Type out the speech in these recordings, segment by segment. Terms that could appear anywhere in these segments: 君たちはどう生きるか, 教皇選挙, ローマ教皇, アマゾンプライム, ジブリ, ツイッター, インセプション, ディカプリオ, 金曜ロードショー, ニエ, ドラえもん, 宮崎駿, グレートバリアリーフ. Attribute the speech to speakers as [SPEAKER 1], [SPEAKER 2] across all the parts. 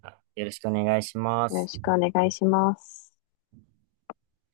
[SPEAKER 1] よろしくお願いしま
[SPEAKER 2] よろ
[SPEAKER 1] す。
[SPEAKER 2] しくお願いします。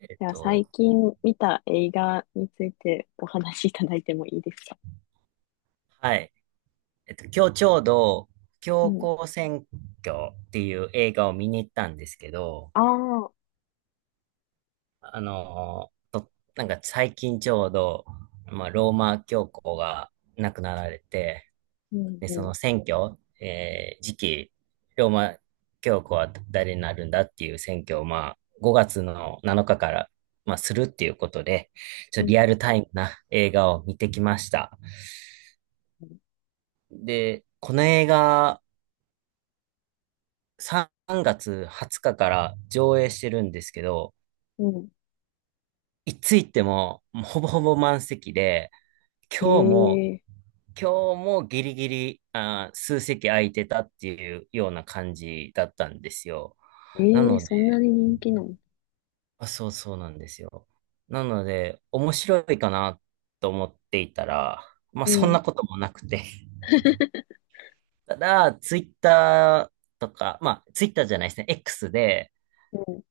[SPEAKER 1] えっ
[SPEAKER 2] では、
[SPEAKER 1] と、
[SPEAKER 2] 最近見た映画についてお話しいただいてもいいですか？
[SPEAKER 1] はい。今日ちょうど、
[SPEAKER 2] う
[SPEAKER 1] 教
[SPEAKER 2] ん。
[SPEAKER 1] 皇選挙っていう映画を見に行ったんですけど、
[SPEAKER 2] ああ、
[SPEAKER 1] あのーと、なんか最近ちょうど、まあ、ローマ教皇が亡くなられて、
[SPEAKER 2] うん、
[SPEAKER 1] で、そ
[SPEAKER 2] うん、
[SPEAKER 1] の選挙、次期、ローマ教皇は誰になるんだっていう選挙を、まあ、5月の7日から、まあ、するっていうことで、ちょ
[SPEAKER 2] う
[SPEAKER 1] っと
[SPEAKER 2] ん、
[SPEAKER 1] リアルタイムな映画を見てきました。で、この映画3月20日から上映してるんですけど、
[SPEAKER 2] うん。
[SPEAKER 1] いつ行ってももうほぼほぼ満席で、
[SPEAKER 2] え
[SPEAKER 1] 今日も、
[SPEAKER 2] ええ
[SPEAKER 1] 今日もギリギリ、数席空いてたっていうような感じだったんですよ。
[SPEAKER 2] ー
[SPEAKER 1] な
[SPEAKER 2] えー
[SPEAKER 1] ので、
[SPEAKER 2] そんなに人気なの？
[SPEAKER 1] あ、そうそうなんですよ。なので、面白いかなと思っていたら、まあ
[SPEAKER 2] う
[SPEAKER 1] そん
[SPEAKER 2] ん、
[SPEAKER 1] なこともなくて。ただ、ツイッターとか、まあツイッターじゃないですね、X で、
[SPEAKER 2] う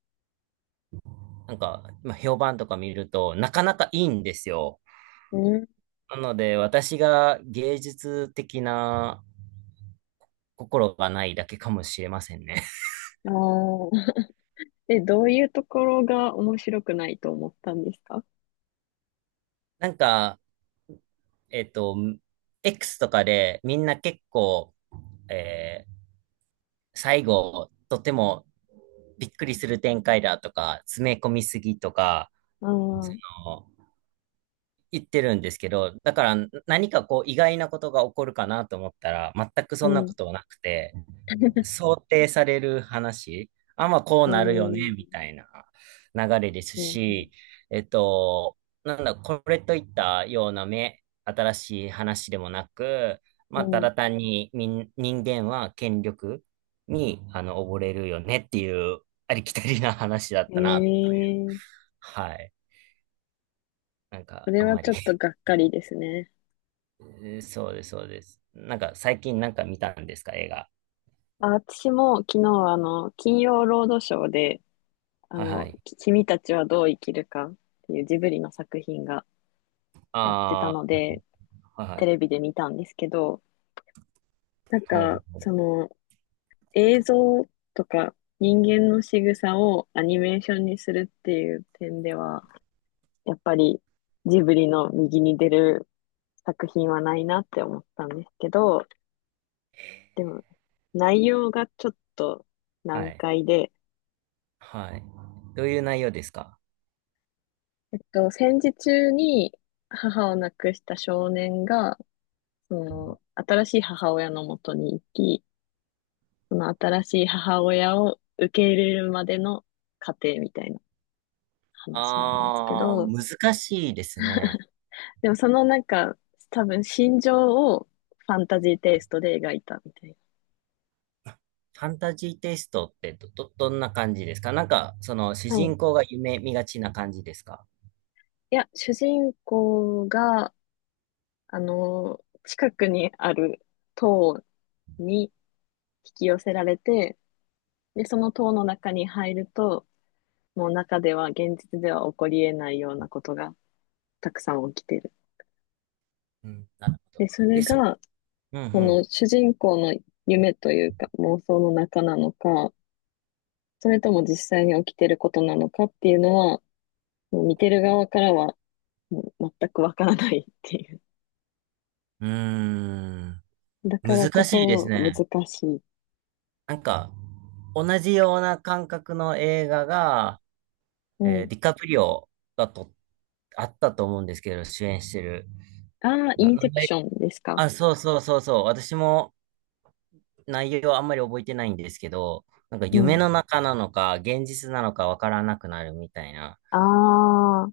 [SPEAKER 1] なんか、まあ、評判とか見ると、なかなかいいんですよ。
[SPEAKER 2] ん、う
[SPEAKER 1] なので、私が芸術的な心がないだけかもしれませんね。
[SPEAKER 2] ん。ああ。え、どういうところが面白くないと思ったんですか？
[SPEAKER 1] なんか、えっと、X とかでみんな結構、えー最後、とてもびっくりする展開だとか、詰め込みすぎとか、
[SPEAKER 2] ああー、
[SPEAKER 1] あの言ってるんですけど、だから何かこう意外なことが起こるかなと思ったら、全く
[SPEAKER 2] う
[SPEAKER 1] そんな
[SPEAKER 2] ん、
[SPEAKER 1] ことはなくて、想定される話、あ、まあこう
[SPEAKER 2] う
[SPEAKER 1] なるよね、
[SPEAKER 2] ん、
[SPEAKER 1] みたいな流れです
[SPEAKER 2] うん、
[SPEAKER 1] し、えっと、なんだ、これといったような目、新しい話でもなく、
[SPEAKER 2] う
[SPEAKER 1] まあた
[SPEAKER 2] ん。
[SPEAKER 1] だ単に人間は権力に、溺れるよねっていうありきたりな話だっ
[SPEAKER 2] え
[SPEAKER 1] たな。
[SPEAKER 2] えー、
[SPEAKER 1] はい。なん
[SPEAKER 2] そ
[SPEAKER 1] か、
[SPEAKER 2] れ
[SPEAKER 1] あん
[SPEAKER 2] は
[SPEAKER 1] ま
[SPEAKER 2] ち
[SPEAKER 1] り
[SPEAKER 2] ょっとが っかりですね。
[SPEAKER 1] そうです、そうです。なんか、最近なんか見たんですか、映画。
[SPEAKER 2] あ、私も昨日、金曜ロードショーで、
[SPEAKER 1] はいはい。
[SPEAKER 2] 君たちはどう生きるかっていうジブリの作品がやってたの
[SPEAKER 1] あ
[SPEAKER 2] で、
[SPEAKER 1] あ、はいは
[SPEAKER 2] テ
[SPEAKER 1] い。
[SPEAKER 2] レビで見たんですけど、なん
[SPEAKER 1] ほ
[SPEAKER 2] か、
[SPEAKER 1] うほう。
[SPEAKER 2] 映像とか人間の仕草をアニメーションにするっていう点では、やっぱりジブリの右に出る作品はないなって思ったんですけど、でも、内容がちょっと
[SPEAKER 1] は
[SPEAKER 2] 難
[SPEAKER 1] い。
[SPEAKER 2] 解で、
[SPEAKER 1] はい。どういう内容ですか？
[SPEAKER 2] 戦時中に母を亡くした少年が、その、新しい母親のもとに行き、その新しい母親を受け入れるまでの過程みたいな話なんですけど、
[SPEAKER 1] 難しいですね。
[SPEAKER 2] でもなんか、多分心情をファンタジーテイストで描いたみたい
[SPEAKER 1] ファンタジーテイストってどんな感じですか？なんか、その主
[SPEAKER 2] な。はい。
[SPEAKER 1] 人
[SPEAKER 2] い
[SPEAKER 1] 公が夢見がちな感じですか？
[SPEAKER 2] や、主人公が、近くにある塔に引き寄せられて、で、その塔の中に入ると、の中では現実では起こり得ないようなことがたくさん起きてる。
[SPEAKER 1] うん、なるほど。
[SPEAKER 2] で、それ
[SPEAKER 1] で、
[SPEAKER 2] が、
[SPEAKER 1] う
[SPEAKER 2] こ
[SPEAKER 1] ん
[SPEAKER 2] の主人公の夢というか妄想の中なのか、それとも実際に起きてることなのかっていうのは、もう見てる側からはもう全くわからないっていう。
[SPEAKER 1] うん。う
[SPEAKER 2] だ
[SPEAKER 1] ー
[SPEAKER 2] か
[SPEAKER 1] ん、
[SPEAKER 2] らこ
[SPEAKER 1] 難しいです
[SPEAKER 2] そ難
[SPEAKER 1] ね。
[SPEAKER 2] しい。
[SPEAKER 1] なんか、同じような感覚の映画が、
[SPEAKER 2] うん。
[SPEAKER 1] ディカプリオがと、あったと思うんですけど、主演してる。
[SPEAKER 2] ああ、
[SPEAKER 1] な、
[SPEAKER 2] イン
[SPEAKER 1] な
[SPEAKER 2] セ
[SPEAKER 1] ん
[SPEAKER 2] プシ
[SPEAKER 1] で、
[SPEAKER 2] ョンですか。
[SPEAKER 1] あ、そうそうそうそう。私も、内容はあんまり覚えてないんですけど、なんか
[SPEAKER 2] う
[SPEAKER 1] 夢
[SPEAKER 2] ん。
[SPEAKER 1] の中なのか、現実なのかわからなくなるみたいな。
[SPEAKER 2] ああ、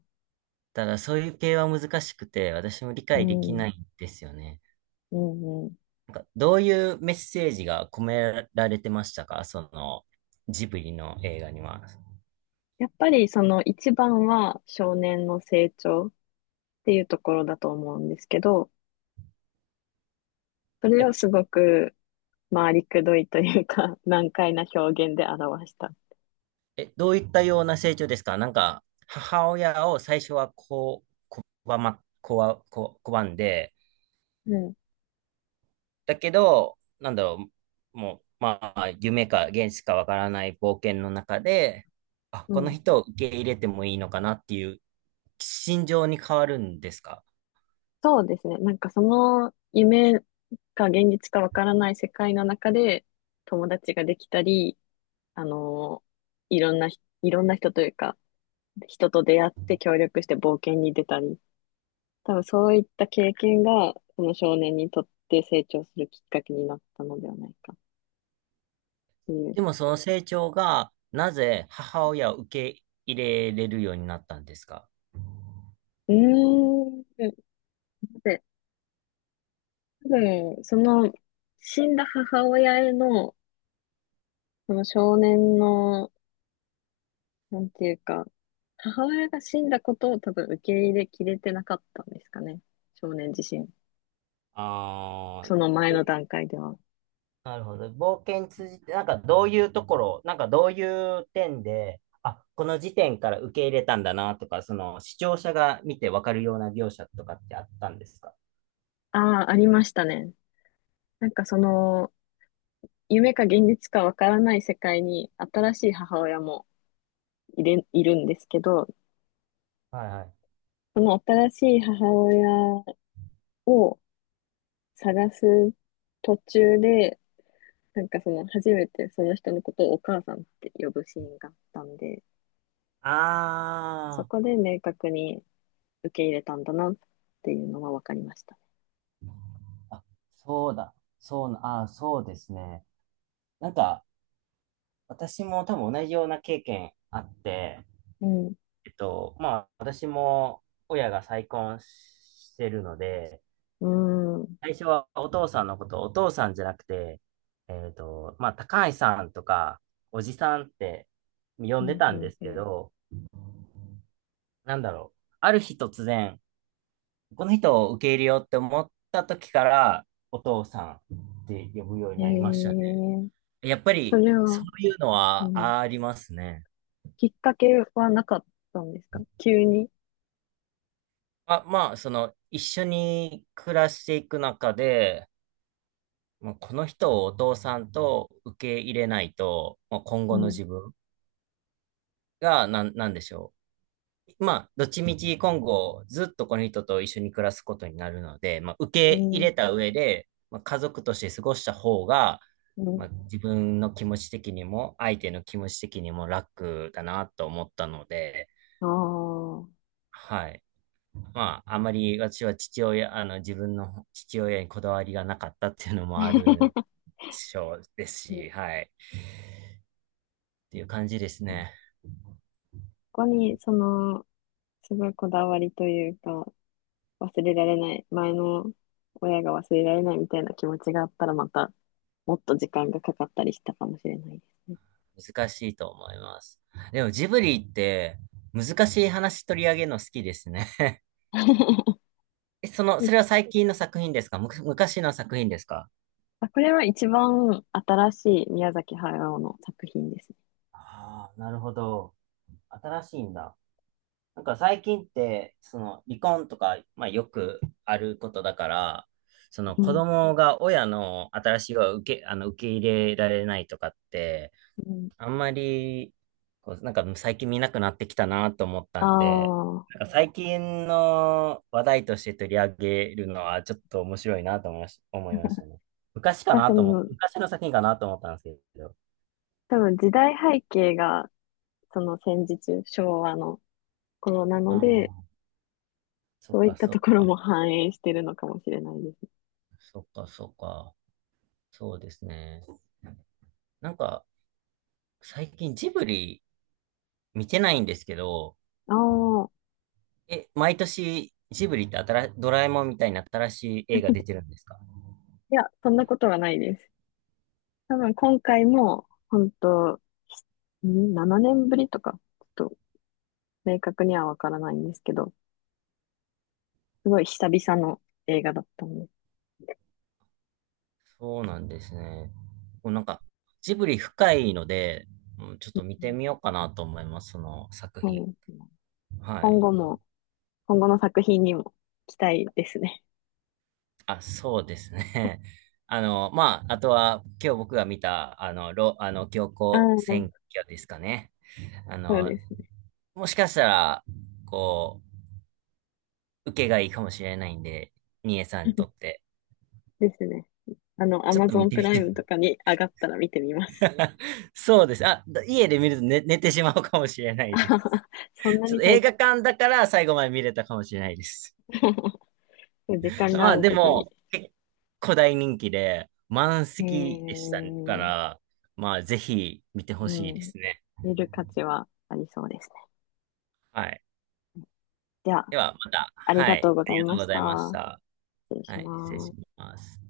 [SPEAKER 1] ただそういう系は難しくて、私も理
[SPEAKER 2] う
[SPEAKER 1] 解でき
[SPEAKER 2] ん、
[SPEAKER 1] ないんんですよね。
[SPEAKER 2] うん、うん。
[SPEAKER 1] なんかどういうメッセージが込められてましたか、そのジブリの映画には。
[SPEAKER 2] やっぱりその一番は少年の成長。っていうところだと思うんですけど、それ
[SPEAKER 1] え、
[SPEAKER 2] をすごく回りくどいというか、難解な表現で表した。
[SPEAKER 1] どういったような成長ですか？なんか母親を最初はこう、わま、こわ、こ、拒んで、
[SPEAKER 2] うん、
[SPEAKER 1] だけど、なんだろう、もう、まあ、夢か現実かわからない冒険の中で、あ、
[SPEAKER 2] う
[SPEAKER 1] この
[SPEAKER 2] ん。
[SPEAKER 1] 人を受け入れてもいいのかなっていう心情に変わるんですか？
[SPEAKER 2] そうですね。なんかその夢か現実かわからない世界の中で友達ができたり、あのいろんな人というか、人と出会って協力して冒険に出たり、多分そういった経験が、この少年にとって成長するきっかけになったのではないかっていう。
[SPEAKER 1] でもその成長が、なぜ母親を受け入れれるようになったんですか？
[SPEAKER 2] うーん。で、多分、死んだ母親への、その少年の、なんていうか、母親が死んだことを多分受け入れきれてなかったんですかね。少年自身。
[SPEAKER 1] ああ
[SPEAKER 2] その
[SPEAKER 1] ー、
[SPEAKER 2] 前の
[SPEAKER 1] で、
[SPEAKER 2] 段階では。
[SPEAKER 1] なるほど。冒険通じて、なんかどういうところ、なんかどういう点で、あ、この時点から受け入れたんだなとか、その視聴者が見てわかるような描写とかってあったんですか？
[SPEAKER 2] ああ、ありましたね。なんか夢か現実かわからない世界に新しい母親もいるんですけど、
[SPEAKER 1] はいはい。
[SPEAKER 2] その新しい母親を探す途中で、なんか初めてその人のことをお母さんって呼ぶシーンがあったんで、そ
[SPEAKER 1] あ
[SPEAKER 2] こで明確に受け入れたんだなっていうのは分かりました。
[SPEAKER 1] あ、あ、そうだ。そうな、ああ、そうですね。なんか、私も多分同じような経験あって、
[SPEAKER 2] うん。う
[SPEAKER 1] まあ、私も親が再婚してるので、
[SPEAKER 2] ーん。うん、
[SPEAKER 1] 最初はお父さんのことをお父さんじゃなくて、まあ、高橋さんとか、おじさんって呼
[SPEAKER 2] う
[SPEAKER 1] んで
[SPEAKER 2] ん、
[SPEAKER 1] たんですけ
[SPEAKER 2] う
[SPEAKER 1] ど、なんだろう。ある日突然、この人を受け入れようって思った時から、お父さんって呼ぶようになりまし
[SPEAKER 2] ん。
[SPEAKER 1] たね。
[SPEAKER 2] へえ。
[SPEAKER 1] やっぱ
[SPEAKER 2] そ
[SPEAKER 1] り、
[SPEAKER 2] れ
[SPEAKER 1] そ
[SPEAKER 2] は、
[SPEAKER 1] ういうの
[SPEAKER 2] う
[SPEAKER 1] は
[SPEAKER 2] ん。
[SPEAKER 1] ありますね。
[SPEAKER 2] きっかけはなかったんですか？急に。
[SPEAKER 1] あ、まあ、その、一緒に暮らしていく中で、まあ、この人をお父さんと受け入れないと、まあ、今
[SPEAKER 2] う
[SPEAKER 1] 後の
[SPEAKER 2] ん。
[SPEAKER 1] 自分が、なんでしょう。まあ、どっちみち今後ずっとこの人と一緒に暮らすことになるので、まあ、
[SPEAKER 2] う
[SPEAKER 1] 受け入
[SPEAKER 2] ん。
[SPEAKER 1] れた上で、まあ、家族として過ごした方が、
[SPEAKER 2] う
[SPEAKER 1] ま
[SPEAKER 2] ん。
[SPEAKER 1] あ、自分の気持ち的にも相手の気持ち的にも楽だなと思ったので、
[SPEAKER 2] ああ。
[SPEAKER 1] はい。まあ、あまり私は父親、あの、自分の父親にこだわりがなかったっていうのもある でしょうです
[SPEAKER 2] うん。
[SPEAKER 1] し、はい。っていう感じですね。
[SPEAKER 2] ここに、すごいこだわりというか、忘れられない、前の親が忘れられないみたいな気持ちがあったら、またもっと時間がかかったりしたかもしれないですね。
[SPEAKER 1] 難しいと思います。でもジブリって難しい話取り上げるの好きですね。その、
[SPEAKER 2] で、
[SPEAKER 1] それは最近の作品ですか？昔の作品ですか？
[SPEAKER 2] あ、これは一番新しい宮崎駿の作品ですね。
[SPEAKER 1] ああ、なるほど。新しいんだ。なんか最近って、その離婚とか、まあよくあることだから、その
[SPEAKER 2] う
[SPEAKER 1] 子
[SPEAKER 2] ん。
[SPEAKER 1] 供が親の新しいを受け入れられないとかって、
[SPEAKER 2] うん。
[SPEAKER 1] あんまり、こう、なんか最近見なくなってきたなと思った
[SPEAKER 2] あ
[SPEAKER 1] んで、
[SPEAKER 2] あ、
[SPEAKER 1] なんか最近の話題として取り上げるのはちょっと面白いなと思いましたね。昔か
[SPEAKER 2] だか
[SPEAKER 1] な
[SPEAKER 2] ら
[SPEAKER 1] と思って昔の作品かなと思ったんですけど。
[SPEAKER 2] 多分時代背景がその戦時中、昭和の頃な
[SPEAKER 1] あ
[SPEAKER 2] ので、
[SPEAKER 1] あ、そ
[SPEAKER 2] そ
[SPEAKER 1] っ
[SPEAKER 2] ういっ
[SPEAKER 1] か
[SPEAKER 2] た
[SPEAKER 1] そ
[SPEAKER 2] と
[SPEAKER 1] っ
[SPEAKER 2] ころも
[SPEAKER 1] か。
[SPEAKER 2] 反映してるのかもしれないです。
[SPEAKER 1] そっかそっか。そうですね。なんか最近ジブリ見てないんですけど、
[SPEAKER 2] ああ、
[SPEAKER 1] 毎年ジブリってドラえもんみたいな新しい映画出てるんですか？
[SPEAKER 2] いや、そんなことはないです。多分今回も、本当7年ぶりとか、ちょっと明確にはわからないんですけど、すごい久々の映画だったんで、
[SPEAKER 1] そうなんですね。もうなんか、ジブリ深いので、うん、ちょっと見てみようかなと思います、その作
[SPEAKER 2] う
[SPEAKER 1] 品。
[SPEAKER 2] ん、
[SPEAKER 1] は
[SPEAKER 2] 今
[SPEAKER 1] い。
[SPEAKER 2] 後も、今後の作品にも期待ですね。
[SPEAKER 1] あ、そうですね。あの、まあ、あとは、今日僕が見た、あの、教
[SPEAKER 2] あ
[SPEAKER 1] 皇選
[SPEAKER 2] あ、
[SPEAKER 1] 挙ですかね。あ
[SPEAKER 2] そう
[SPEAKER 1] の、
[SPEAKER 2] ですね。
[SPEAKER 1] もしかしたら、こう、受けがいいかもしれないんで、ニエさんにとって。
[SPEAKER 2] ですね。ア
[SPEAKER 1] ちょっ
[SPEAKER 2] マ
[SPEAKER 1] と
[SPEAKER 2] ゾ
[SPEAKER 1] 見
[SPEAKER 2] ン
[SPEAKER 1] て
[SPEAKER 2] プ
[SPEAKER 1] み
[SPEAKER 2] ライ
[SPEAKER 1] て。
[SPEAKER 2] ムとかに上がったら見てみます。
[SPEAKER 1] そうです。あ、家で見ると寝てしまうかもしれな
[SPEAKER 2] あ
[SPEAKER 1] いで
[SPEAKER 2] は
[SPEAKER 1] す。
[SPEAKER 2] は、そん な
[SPEAKER 1] ちょ
[SPEAKER 2] に
[SPEAKER 1] っと
[SPEAKER 2] 退
[SPEAKER 1] 映
[SPEAKER 2] 屈？
[SPEAKER 1] 画館だから最後まで見れたかもしれないです。
[SPEAKER 2] 時 間が
[SPEAKER 1] ま
[SPEAKER 2] あ
[SPEAKER 1] あ、
[SPEAKER 2] る
[SPEAKER 1] で
[SPEAKER 2] ときに、
[SPEAKER 1] も、結構大人気で、満
[SPEAKER 2] え
[SPEAKER 1] 席でしたか
[SPEAKER 2] ー、
[SPEAKER 1] ら、まあ、ぜひ見てほしい
[SPEAKER 2] う
[SPEAKER 1] で
[SPEAKER 2] ん、
[SPEAKER 1] すね。
[SPEAKER 2] 見る価値はありそうですね。
[SPEAKER 1] はい。
[SPEAKER 2] では、
[SPEAKER 1] では、また、
[SPEAKER 2] あり
[SPEAKER 1] は
[SPEAKER 2] がと
[SPEAKER 1] い。
[SPEAKER 2] う
[SPEAKER 1] あ
[SPEAKER 2] ござ
[SPEAKER 1] り
[SPEAKER 2] い
[SPEAKER 1] がと
[SPEAKER 2] ま
[SPEAKER 1] うご
[SPEAKER 2] し
[SPEAKER 1] ざ
[SPEAKER 2] た。
[SPEAKER 1] いました。
[SPEAKER 2] 失礼
[SPEAKER 1] は
[SPEAKER 2] し
[SPEAKER 1] い。失礼
[SPEAKER 2] ま
[SPEAKER 1] し
[SPEAKER 2] す。
[SPEAKER 1] ます。